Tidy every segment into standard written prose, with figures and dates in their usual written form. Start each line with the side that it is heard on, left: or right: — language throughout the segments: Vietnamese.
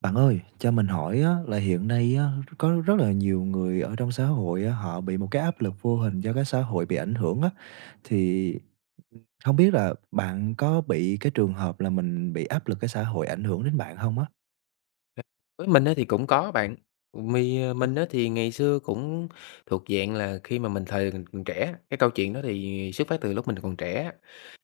right: Bạn ơi, cho mình hỏi á, là hiện nay á, có rất là nhiều người ở trong xã hội á, họ bị một cái áp lực vô hình do cái xã hội bị ảnh hưởng á, thì không biết là bạn có bị cái trường hợp là mình bị áp lực cái xã hội ảnh hưởng đến bạn không á?
left: Với mình á thì cũng có bạn, mi
right: Ừm.
left: mình á thì ngày xưa cũng thuộc dạng là khi mà mình thời còn trẻ, cái câu chuyện đó thì xuất phát từ lúc mình còn trẻ.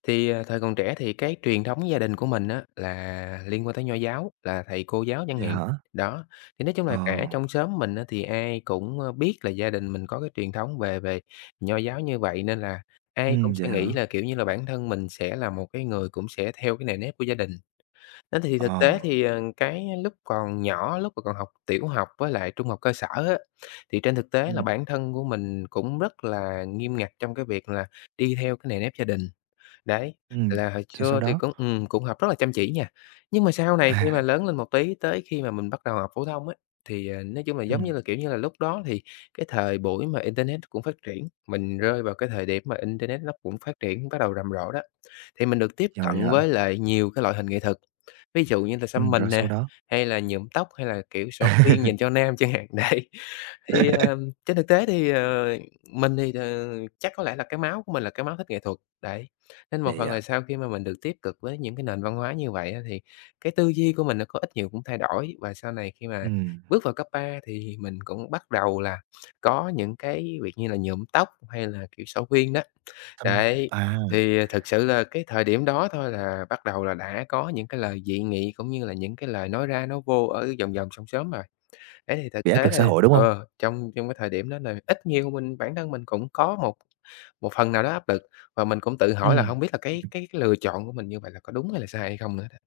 left: Thì, thời còn trẻ thì cái truyền thống gia đình của mình á là liên quan tới Nho giáo, là thầy cô giáo chẳng
right: Vậy
left: hạn.
right: hả?
left: Đó, thì nói chung
right: Ờ,
left: là cả trong xóm mình á thì ai cũng, biết là gia đình mình có cái truyền thống về về Nho giáo như vậy nên là ai cũng
right: vậy
left: sẽ
right: hả?
left: nghĩ là, kiểu như là, bản thân mình sẽ là một cái người cũng sẽ theo cái nề nếp của gia đình. Đó, thì
right: Ờ.
left: thực tế thì, cái lúc còn nhỏ, lúc mà còn học tiểu học với lại trung học cơ sở á, thì trên thực tế là
right: ừm,
left: bản thân của mình cũng rất là nghiêm ngặt trong cái việc là đi theo cái nề nếp gia đình. Đấy,
right: ừm,
left: là hồi
right: Rồi sau
left: xưa thì
right: đó?
left: cũng cũng học rất là chăm chỉ nha. Nhưng mà sau này khi mà
right: À,
left: lớn lên một tí, tới khi mà mình bắt đầu học phổ thông á, thì, nói chung là, giống như
right: ừm,
left: là, kiểu như là, lúc đó thì cái thời buổi mà internet cũng phát triển, mình rơi vào cái thời điểm mà internet nó cũng phát triển bắt đầu rầm rộ đó thì mình được tiếp
right: rồi
left: cận
right: vậy hả?
left: với lại nhiều cái loại hình nghệ thuật. Ví dụ như là
right: Ừ,
left: xăm
right: rồi
left: mình
right: sau
left: nè,
right: đó?
left: hay là nhuộm tóc, hay là, kiểu, xỏ khuyên dành cho nam chẳng hạn, đấy. Thì, trên thực tế thì, mình thì, chắc có lẽ là cái máu của mình là cái máu thích nghệ thuật, đấy. Nên một
right: Vậy
left: phần
right: à?
left: là sau khi mà mình được tiếp cực với những cái nền văn hóa như vậy á, thì cái tư duy của mình nó có ít nhiều cũng thay đổi. Và sau này khi mà
right: Ừm,
left: bước vào cấp 3 thì mình cũng bắt đầu là có những cái việc như là nhuộm tóc hay là, kiểu, sổ khuyên đó.
right: tâm
left: Đấy,
right: à,
left: thì thực sự là cái thời điểm đó thôi là bắt đầu là đã có những cái lời dị nghị cũng như là những cái lời nói ra nó vô ở vòng vòng, xóm xóm rồi. Thế thì
right: bị
left: thực tế
right: áp lực
left: là
right: xã hội, đúng không?
left: trong trong cái thời điểm đó là ít nhiều bản thân mình cũng có một một phần nào đó áp lực, và mình cũng tự hỏi là
right: Ừm.
left: không biết là cái lựa chọn của mình như vậy là có đúng hay là sai hay không nữa đó.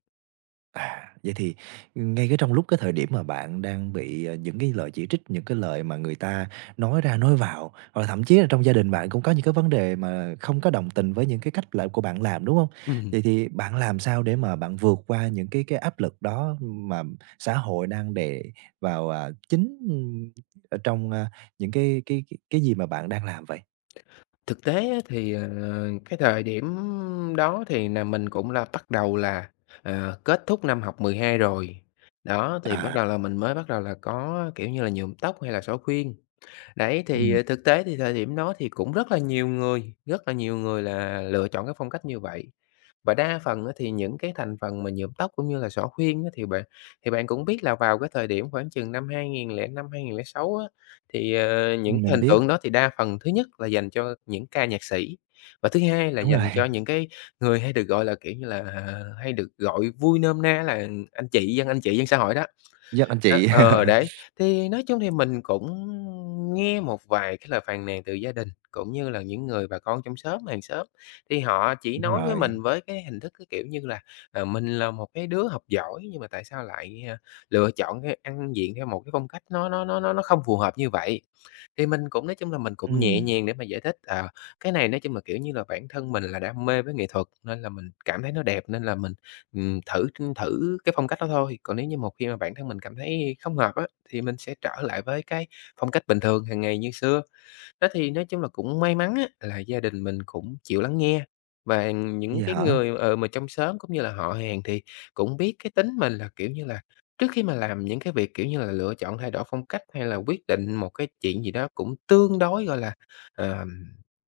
right: À, vậy thì ngay cái trong lúc cái thời điểm mà bạn đang bị, những cái lời chỉ trích, những cái lời mà người ta nói ra nói vào, hoặc là thậm chí là trong gia đình bạn cũng có những cái vấn đề mà không có đồng tình với những cái cách làm của bạn làm, đúng không?
left: Ừm,
right: Vậy thì bạn làm sao để mà bạn vượt qua những cái áp lực đó mà xã hội đang đè vào, chính, ở trong, những cái gì mà bạn đang làm vậy?
left: Thực tế á thì, cái thời điểm đó thì là mình cũng là bắt đầu là, kết thúc năm học 12 rồi, đó, thì bắt
right: À,
left: đầu là mình mới bắt đầu là có, kiểu như là, nhuộm tóc hay là xỏ khuyên. Đấy, thì,
right: ừm,
left: thực tế thì thời điểm đó thì cũng rất là nhiều người, rất là nhiều người là lựa chọn cái phong cách như vậy. Và đa phần á thì những cái thành phần mà nhuộm tóc cũng như là xõa khuyên á thì bạn cũng biết là vào cái thời điểm khoảng chừng năm 2005, 2006 á, thì, những cái
right: mình
left: hình
right: biết,
left: tượng đó thì đa phần thứ nhất là dành cho những ca nhạc sĩ, và thứ hai là
right: đúng
left: dành
right: rồi.
left: cho những cái người hay được gọi là, kiểu như là, à, hay được gọi vui nôm na là anh chị dân xã hội đó.
right: Dân anh chị.
left: Đấy, thì nói chung thì mình cũng nghe một vài cái lời phàn nàn từ gia đình, cũng như là những người bà con trong xóm, hàng xóm, thì họ chỉ
right: Đúng
left: nói với
right: rồi,
left: mình với cái hình thức cái kiểu như là, mình là một cái đứa học giỏi nhưng mà tại sao lại, à, lựa chọn cái ăn diện theo một cái phong cách nó không phù hợp như vậy. Thì mình cũng nói chung là mình cũng nhẹ
right: ừm,
left: nhàng để mà giải thích, à, cái này nói chung là, kiểu như là, bản thân mình là đam mê với nghệ thuật nên là mình cảm thấy nó đẹp nên là mình, thử thử cái phong cách đó thôi. Còn nếu như một khi mà bản thân mình cảm thấy không hợp á, thì mình sẽ trở lại với cái phong cách bình thường hàng ngày như xưa. Đó thì nói chung là cũng may mắn á, là gia đình mình cũng chịu lắng nghe và những
right: vậy
left: cái
right: hả?
left: người, mà trong xóm cũng như là họ hàng thì cũng biết cái tính mình là, kiểu như là, trước khi mà làm những cái việc, kiểu như là, lựa chọn thay đổi phong cách hay là quyết định một cái chuyện gì đó cũng tương đối, ờm,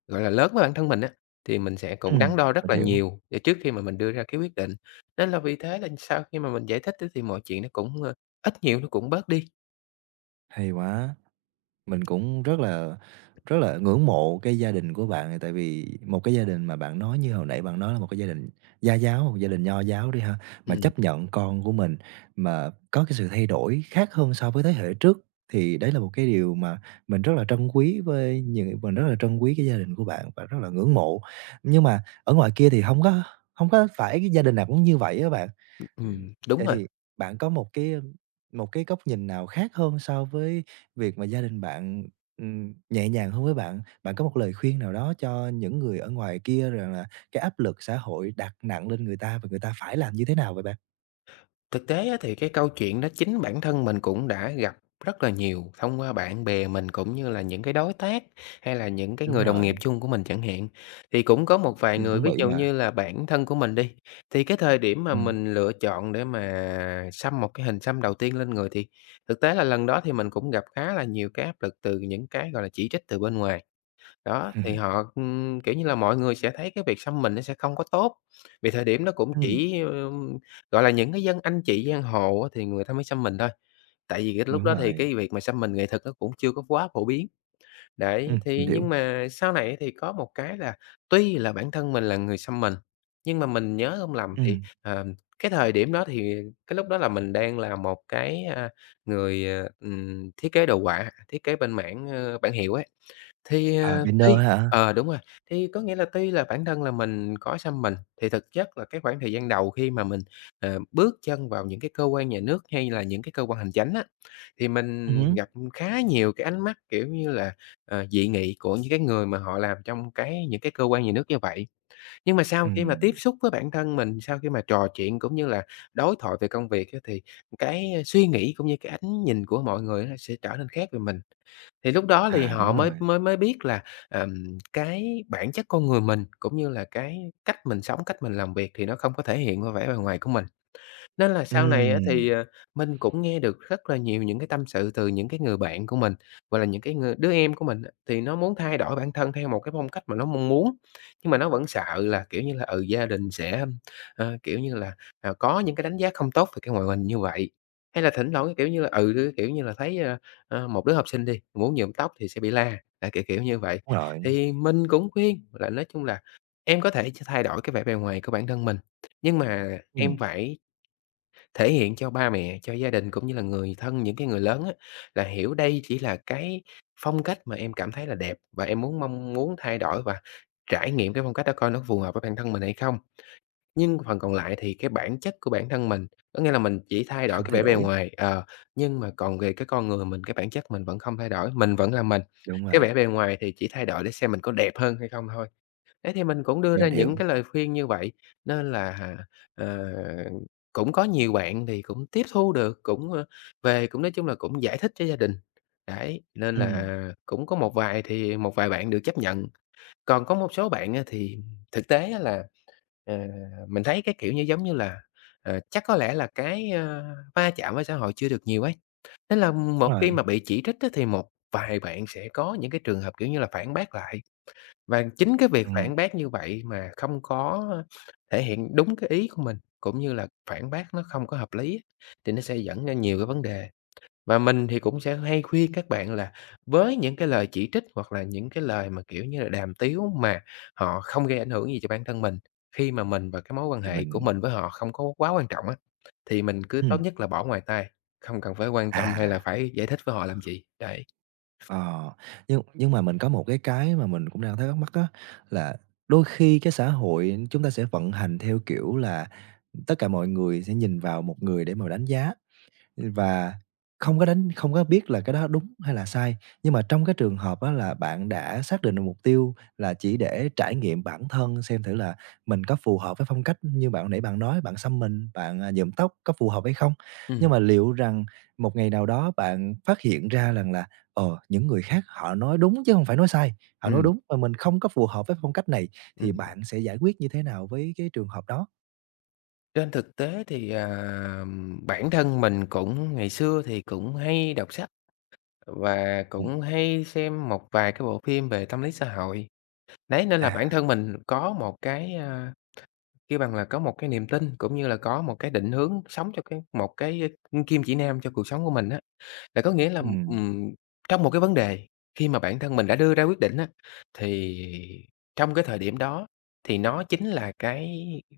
left: gọi là, lớn với bản thân mình á, thì mình sẽ cũng
right: Ừm,
left: đắn đo
right: mình
left: rất là
right: hiểu.
left: nhiều để trước khi mà mình đưa ra cái quyết định. Nên là vì thế là sau khi mà mình giải thích á thì mọi chuyện nó cũng, ít nhiều nó cũng bớt đi.
right: Hay quá. Mình cũng rất là ngưỡng mộ cái gia đình của bạn, tại vì một cái gia đình mà bạn nói như hồi nãy bạn nói là một cái gia đình gia giáo, một gia đình nho giáo đi ha, mà
left: Ừm,
right: chấp nhận con của mình mà có cái sự thay đổi khác hơn so với thế hệ trước, thì đấy là một cái điều mà mình rất là trân quý cái gia đình của bạn và rất là ngưỡng mộ. Nhưng mà ở ngoài kia thì không có phải cái gia đình nào cũng như vậy á bạn. Ừm,
left: đúng
right: thế
left: rồi.
right: thì bạn có một cái góc nhìn nào khác hơn so với việc mà gia đình bạn, nhẹ nhàng hơn với bạn? Bạn có một lời khuyên nào đó cho những người ở ngoài kia rằng là cái áp lực xã hội đặt nặng lên người ta và người ta phải làm như thế nào vậy bạn?
left: Thực tế á thì cái câu chuyện đó chính bản thân mình cũng đã gặp rất là nhiều thông qua bạn bè mình, cũng như là những cái đối tác hay là những cái
right: Đúng
left: người đồng nghiệp
right: rồi,
left: chung của mình chẳng hạn. Thì cũng có một vài
right: mình
left: người,
right: cũng
left: ví
right: bị
left: dụ
right: mà.
left: như là bản thân của mình đi, thì cái thời điểm mà
right: Ừm.
left: mình lựa chọn để mà xăm một cái hình xăm đầu tiên lên người thì thực tế là lần đó thì mình cũng gặp khá là nhiều cái áp lực từ những cái, gọi là, chỉ trích từ bên ngoài. Đó, thì
right: Ừm.
left: họ, kiểu như là, mọi người sẽ thấy cái việc xăm mình nó sẽ không có tốt, vì thời điểm đó cũng chỉ, gọi là, những cái dân anh chị giang hồ á thì người ta mới xăm mình thôi, tại vì cái lúc
right: Đúng
left: đó thì
right: rồi.
left: cái việc mà xăm mình nghệ thuật nó cũng chưa có quá phổ biến. Đấy,
right: Ừm, mình
left: thì
right: hiểu.
left: nhưng mà sau này thì có một cái là tuy là bản thân mình là người xăm mình, nhưng mà mình nhớ hông lầm thì,
right: Ừm,
left: cái thời điểm đó thì cái lúc đó là mình đang là một cái, người, thiết kế đồ họa, thiết kế bên mảng, bảng hiệu ấy. Thì,
right: beginner
left: tuy
right: hả?
left: đúng rồi, thì có nghĩa là tuy là bản thân là mình có xăm mình, thì thực chất là cái khoảng thời gian đầu khi mà mình, bước chân vào những cái cơ quan nhà nước hay là những cái cơ quan hành chánh á, thì mình
right: Hứm.
left: gặp khá nhiều cái ánh mắt, kiểu như là, dị nghị của những cái người mà họ làm trong cái những cái cơ quan nhà nước như vậy. Nhưng mà sau khi mà tiếp
right: Ừm,
left: xúc với bản thân mình, sau khi mà trò chuyện cũng như là đối thoại về công việc á, thì cái suy nghĩ cũng như cái ánh nhìn của mọi người á, sẽ trở nên khác về mình. Thì lúc đó thì
right: đúng
left: họ mới
right: rồi.
left: mới mới biết là, cái bản chất con người mình, cũng như là cái cách mình sống, cách mình làm việc thì nó không có thể hiện qua vẻ bề ngoài của mình. Nên là sau này á
right: Ừm,
left: thì, mình cũng nghe được rất là nhiều những cái tâm sự từ những cái người bạn của mình, gọi là, những cái đứa em của mình á, thì nó muốn thay đổi bản thân theo một cái phong cách mà nó mong muốn, nhưng mà nó vẫn sợ là, kiểu như là, ừ, gia đình sẽ, kiểu như là, có những cái đánh giá không tốt về cái ngoại hình như vậy. Hay là thỉnh thoảng, cái kiểu như là, ừ, kiểu như là, thấy, một đứa học sinh đi, muốn nhuộm tóc thì sẽ bị la, à, kiểu kiểu như vậy.
right: đúng rồi.
left: Thì mình cũng khuyên là nói chung là em có thể thay đổi cái vẻ bề ngoài của bản thân mình, nhưng mà em
right: Ừm,
left: phải thể hiện cho ba mẹ, cho gia đình cũng như là người thân, những cái người lớn á, là hiểu đây chỉ là cái phong cách mà em cảm thấy là đẹp và em mong muốn thay đổi và trải nghiệm cái phong cách đó coi nó phù hợp với bản thân mình hay không. Nhưng phần còn lại thì cái bản chất của bản thân mình, có nghĩa là mình chỉ thay
right: mình
left: đổi
right: không
left: cái
right: thay
left: vẻ bề
right: đổi.
left: ngoài, nhưng mà còn về cái con người mình, cái bản chất mình vẫn không thay đổi, mình vẫn là mình.
right: Đúng
left: Cái
right: rồi.
left: vẻ bề ngoài thì chỉ thay đổi để xem mình có đẹp hơn hay không thôi. Thế thì mình cũng đưa ra
right: Mình hiểu.
left: những cái lời khuyên như vậy, nên là, ờ, cũng có nhiều bạn thì cũng tiếp thu được, về cũng nói chung là cũng giải thích cho gia đình. Đấy, nên
right: Ừm,
left: là cũng có một vài bạn được chấp nhận, còn có một số bạn á thì thực tế á là, ờ, mình thấy, cái kiểu như, giống như là, chắc có lẽ là va chạm với xã hội chưa được nhiều ấy, nên là một
right: đúng
left: khi
right: rồi.
left: mà bị chỉ trích á thì một vài bạn sẽ có những cái trường hợp, kiểu như là, phản bác lại. Và chính cái việc
right: Ừm.
left: phản bác như vậy mà không có thể hiện đúng cái ý của mình, cũng như là phản bác nó không có hợp lý á, thì nó sẽ dẫn ra nhiều cái vấn đề. Và mình thì cũng sẽ hay khuyên các bạn là với những cái lời chỉ trích hoặc là những cái lời mà, kiểu như là, đàm tiếu mà họ không gây ảnh hưởng gì cho bản thân mình, khi mà mình và cái mối quan
right: thì
left: hệ
right: mình
left: của mình với họ không có quá quan trọng á, thì mình cứ
right: ừm,
left: tốt nhất là bỏ ngoài tai, không cần phải quan tâm hay là
right: à,
left: phải giải thích với họ làm gì. Đấy,
right: ờ, nhưng mà mình có một cái mà mình cũng đang thấy thắc mắc á, là đôi khi cái xã hội chúng ta sẽ vận hành theo kiểu là tất cả mọi người sẽ nhìn vào một người để mà đánh giá. Và không có đánh không có biết là cái đó đúng hay là sai, nhưng mà trong cái trường hợp á là bạn đã xác định được mục tiêu là chỉ để trải nghiệm bản thân xem thử là mình có phù hợp với phong cách như bạn nãy bạn nói, bạn xăm mình, bạn, nhuộm tóc có phù hợp hay không? Nhưng
left: ừm,
right: mà liệu rằng một ngày nào đó bạn phát hiện ra rằng là, những người khác họ nói đúng chứ không phải nói sai, họ nói
left: ừm,
right: đúng mà mình không có phù hợp với phong cách này, thì
left: ừm.
right: bạn sẽ giải quyết như thế nào với cái trường hợp đó?
left: Trên thực tế thì, bản thân mình cũng ngày xưa thì cũng hay đọc sách và
right: Ừm,
left: cũng hay xem một vài cái bộ phim về tâm lý xã hội. Đấy, nên là bản
right: à,
left: thân mình có một cái, kêu bằng là, có một cái niềm tin cũng như là có một cái định hướng sống cho một cái, kim chỉ nam cho cuộc sống của mình á. Là có nghĩa là,
right: ừm,
left: trong một cái vấn đề khi mà bản thân mình đã đưa ra quyết định á, thì trong cái thời điểm đó thì nó chính là cái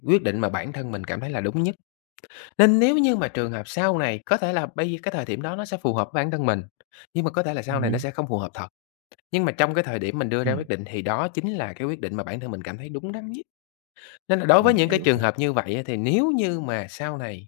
left: quyết định mà bản thân mình cảm thấy là đúng nhất. Nên nếu như mà trường hợp sau này có thể là cái thời điểm đó nó sẽ phù hợp với bản thân mình, nhưng mà có thể là sau này nó
right: ừm,
left: sẽ không phù hợp thật. Nhưng mà trong cái thời điểm mình đưa ra
right: ừm,
left: quyết định thì đó chính là cái quyết định mà bản thân mình cảm thấy đúng đắn nhất. Nên là đối với
right: mình
left: những cái
right: hiểu.
left: trường hợp như vậy á, thì nếu như mà sau này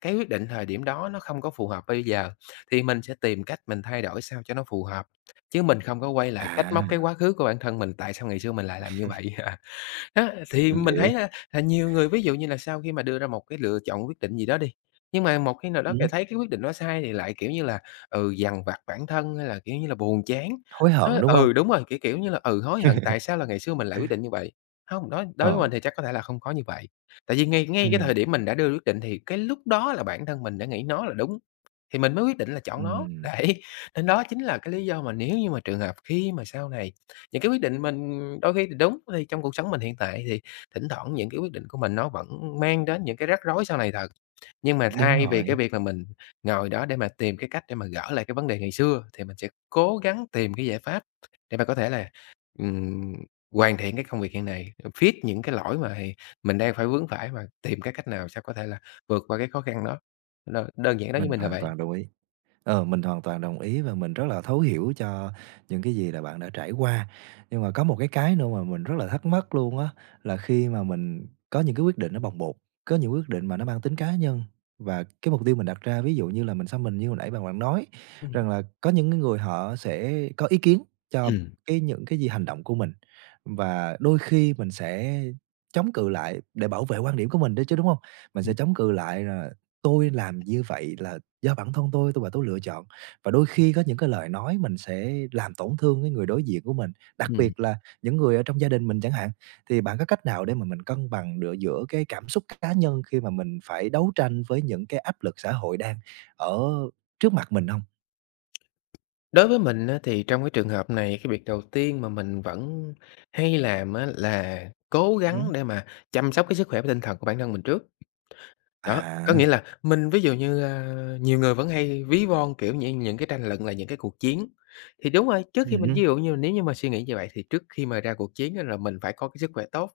left: cái quyết định thời điểm đó nó không có phù hợp bây giờ, thì mình sẽ tìm cách mình thay đổi sao cho nó phù hợp, chứ mình không có quay lại trách móc cái
right: À,
left: quá khứ của bản thân mình, tại sao ngày xưa mình lại làm như vậy. Đó, thì
right: mình
left: mình
right: hiểu.
left: thấy là nhiều người ví dụ như là sau khi mà đưa ra một cái lựa chọn quyết định gì đó đi, nhưng mà một khi nào đó lại
right: ừm,
left: thấy cái quyết định đó sai thì lại, kiểu như là, dằn vặt bản thân hay là, kiểu như là, buồn chán.
right: Hối hận, đúng hông?
left: Đúng rồi, kiểu như là, hối hận tại sao là ngày xưa mình lại quyết định như vậy. Không, đối đối với
right: Ờ,
left: mình thì chắc có thể là không có như vậy, tại vì ngay ngay cái thời
right: ừm,
left: điểm mình đã đưa quyết định thì cái lúc đó là bản thân mình đã nghĩ nó là đúng, thì mình mới quyết định là chọn nó,
right: ừm,
left: đấy. Nên đó chính là cái lý do mà nếu như mà trường hợp khi mà sau này những cái quyết định mình đôi khi thì đúng, thì trong cuộc sống mình hiện tại thì thỉnh thoảng những cái quyết định của mình nó vẫn mang đến những cái rắc rối sau này thật. Nhưng mà
right: đúng
left: thay vì cái
right: rồi,
left: việc mà mình ngồi đó để mà tìm cái cách để mà gỡ lại cái vấn đề ngày xưa, thì mình sẽ cố gắng tìm cái giải pháp để mà có thể là, ừm, hoàn thiện cái công việc hiện nay, fix những cái lỗi mà thì mình đang phải vướng phải mà tìm cái cách nào sao có thể là vượt qua cái khó khăn đó. Đơn giản đó với
right: mình
left: mình là
right: hoàn
left: vậy.
right: toàn đồng ý. Ờ, mình hoàn toàn đồng ý và mình rất là thấu hiểu cho những cái gì là bạn đã trải qua. Nhưng mà có một cái nữa mà mình rất là thắc mắc luôn á, là khi mà mình có những cái quyết định nó bồng bột, có những quyết định mà nó mang tính cá nhân và cái mục tiêu mình đặt ra, ví dụ như là mình xăm mình như hồi nãy bạn bạn nói,
left: Ừm.
right: rằng là có những cái người họ sẽ có ý kiến cho
left: Ừm,
right: cái những cái gì hành động của mình. Và đôi khi mình sẽ chống cự lại để bảo vệ quan điểm của mình đấy chứ, đúng không? Mình sẽ
left: ừm.
right: chống cự lại là "Tôi làm như vậy là do bản thân tôi và tôi lựa chọn." Và đôi khi có những cái lời nói mình sẽ làm tổn thương cái người đối diện của mình, đặc biệt là những người ở trong gia đình mình chẳng hạn. Thì bạn có cách nào để mà mình cân bằng được giữa cái cảm xúc cá nhân khi mà mình phải đấu tranh với những cái áp lực xã hội đang ở trước mặt mình không?
left: Đối với mình á, thì trong cái trường hợp này, cái việc đầu tiên mà mình vẫn hay làm á, là cố
right: Ừm.
left: gắng để mà chăm sóc cái sức khỏe và tinh thần của bản thân mình trước. Đó, có nghĩa
right: À,
left: là mình ví dụ như, nhiều người vẫn hay ví von, kiểu, những cái tranh luận là những cái cuộc chiến. Thì đúng rồi, trước khi mình
right: ừm
left: ví dụ như nếu như mà suy nghĩ như vậy thì trước khi mà ra cuộc chiến á là mình phải có cái sức khỏe tốt,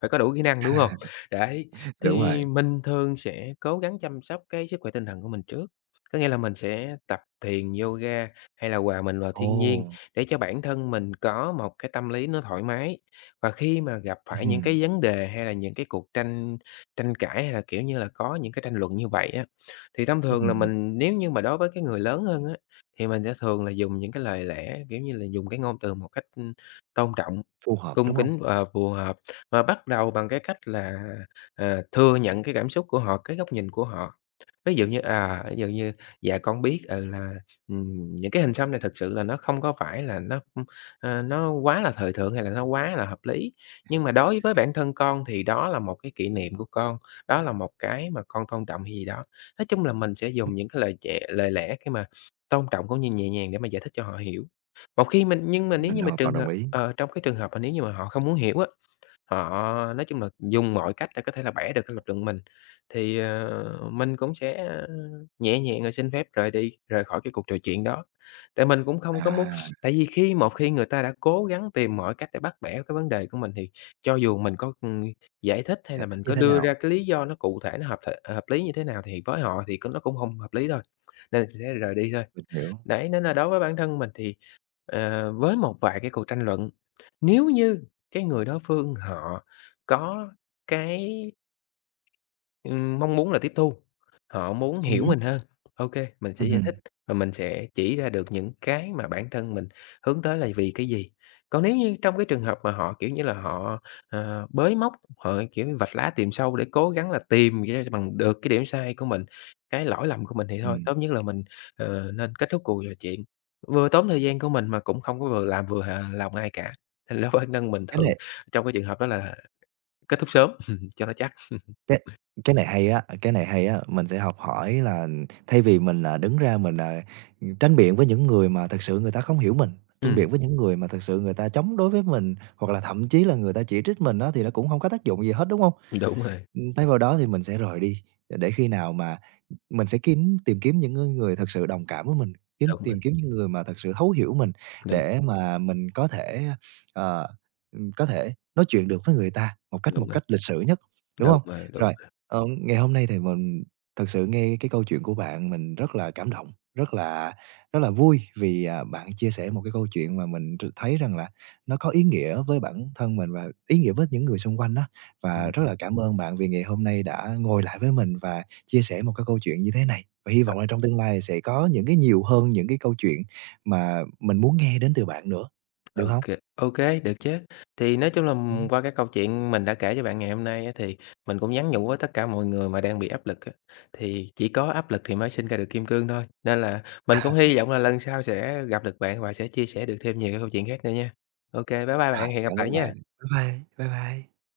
left: phải có đủ kỹ năng, đúng hông? Đấy,
right: Đúng rồi.
left: thì mình thường sẽ cố gắng chăm sóc cái sức khỏe tinh thần của mình trước, có nghĩa là mình sẽ tập thiền, yoga hay là hòa mình vào thiên
right: Ồ!
left: nhiên để cho bản thân mình có một cái tâm lý nó thoải mái. Và khi mà gặp phải những
right: Ừm,
left: cái vấn đề hay là những cái cuộc tranh Tranh cãi hay là, kiểu như là, có những cái tranh luận như vậy á, thì thông thường là
right: ừm,
left: mình nếu như mà đối với cái người lớn hơn á, thì mình sẽ thường là dùng những cái lời lẽ, kiểu như là, dùng cái ngôn từ một cách, tôn trọng.
right: phù hợp,
left: Cung
right: đúng không?
left: kính và phù hợp và bắt đầu bằng cái cách là, thừa nhận cái cảm xúc của họ, cái góc nhìn của họ. Ví dụ như "Dạ, con biết, là, những cái hình xăm này thực sự là nó không có phải là nó quá là thời thượng hay là nó quá là hợp lý. Nhưng mà đối với bản thân con thì đó là một cái kỷ niệm của con, đó là một cái mà con tôn trọng" hay gì đó. Nói chung là mình sẽ
right: Ừm,
left: dùng những cái lời lẽ khi mà tôn trọng cũng như nhẹ nhàng để mà giải thích cho họ hiểu. Một khi mình Nhưng mà nếu
right: mình
left: như mà
right: hoàn toàn đồng ý.
left: trong cái trường hợp mà nếu như mà họ không muốn hiểu á, họ nói chung là dùng mọi cách để có thể là bẻ được cái lập luận mình, thì, mình cũng sẽ nhẹ nhàng rồi xin phép rời đi, rời khỏi cái cuộc trò chuyện đó. Tại mình cũng không có muốn
right: À,
left: tại vì khi một khi người ta đã cố gắng tìm mọi cách để bắt bẻ cái vấn đề của mình thì cho dù mình có, giải thích hay
right: giải
left: là
right: thích
left: mình
right: như
left: có
right: thế
left: đưa
right: nào?
left: ra cái lý do nó cụ thể, nó hợp lý như thế nào thì với họ thì nó cũng không hợp lý thôi, nên là sẽ rời đi thôi.
right: Mình hiểu.
left: Đấy, nên là đối với bản thân mình thì, với một vài cái cuộc tranh luận, nếu như cái người đối phương họ có cái mong muốn là tiếp thu, họ muốn
right: Ừ
left: hiểu
right: hứm.
left: mình hơn. OK, mình sẽ giải
right: ừm
left: thích và mình sẽ chỉ ra được những cái mà bản thân mình hướng tới là vì cái gì. Còn nếu như trong cái trường hợp mà họ, kiểu như là, họ, bới móc, họ, kiểu như, vạch lá tìm sâu để cố gắng là tìm ra bằng được cái điểm sai của mình, cái lỗi lầm của mình thì thôi, tốt nhất là mình, nên kết thúc cuộc trò chuyện. Vừa tốn thời gian của mình mà cũng không có vừa làm vừa hà lòng ai cả, thành ra bản thân mình
right: Cái
left: thường
right: này
left: trong cái trường hợp đó là kết thúc sớm cho nó chắc.
right: Cái cái này hay á, cái này hay á, mình sẽ học hỏi là thay vì mình, đứng ra mình, tranh biện với những người mà thực sự người ta không hiểu mình, tranh
left: Ừm,
right: biện với những người mà thực sự người ta chống đối với mình, hoặc là thậm chí là người ta chỉ trích mình á, thì nó cũng hông có tác dụng gì hết, đúng hông?
left: đúng rồi.
right: Thay vào đó thì mình sẽ rời đi, để khi nào mà mình sẽ tìm kiếm những cái người thực sự đồng cảm với mình,
left: Đúng rồi,
right: tìm kiếm những người mà thật sự thấu hiểu mình
left: đúng,
right: để mà mình có thể, ờ, có thể nói chuyện được với người ta một cách một
left: đúng rồi,
right: cách lịch sự nhất, đúng
left: đúng
right: không?
left: rồi, đúng
right: Rồi,
left: rồi.
right: ngày hôm nay thì mình thật sự nghe cái câu chuyện của bạn mình rất là cảm động, rất là vui vì, bạn chia sẻ một cái câu chuyện mà mình thấy rằng là nó có ý nghĩa với bản thân mình và ý nghĩa với những người xung quanh đó. Và
left: Ừm,
right: rất là cảm ơn bạn vì ngày hôm nay đã ngồi lại với mình và chia sẻ một cái câu chuyện như thế này và hy vọng là trong tương lai sẽ có những cái nhiều hơn những cái câu chuyện mà mình muốn nghe đến từ bạn nữa, được không?
left: ô kê, được chứ. Thì nói chung là,
right: Ừm.
left: qua cái câu chuyện mình đã kể cho bạn ngày hôm nay á, thì mình cũng nhắn nhủ với tất cả mọi người mà đang bị áp lực á, thì chỉ có áp lực thì mới sinh ra được kim cương thôi. Nên là mình cũng hy vọng là lần sau sẽ gặp được bạn và sẽ chia sẻ được thêm nhiều cái câu chuyện khác nữa nha. Ô kê, bye bye
right: Rồi,
left: bạn, hẹn gặp
right: cảm
left: lại
right: ơn bạn.
left: nha.
right: Bye bye, bye bye.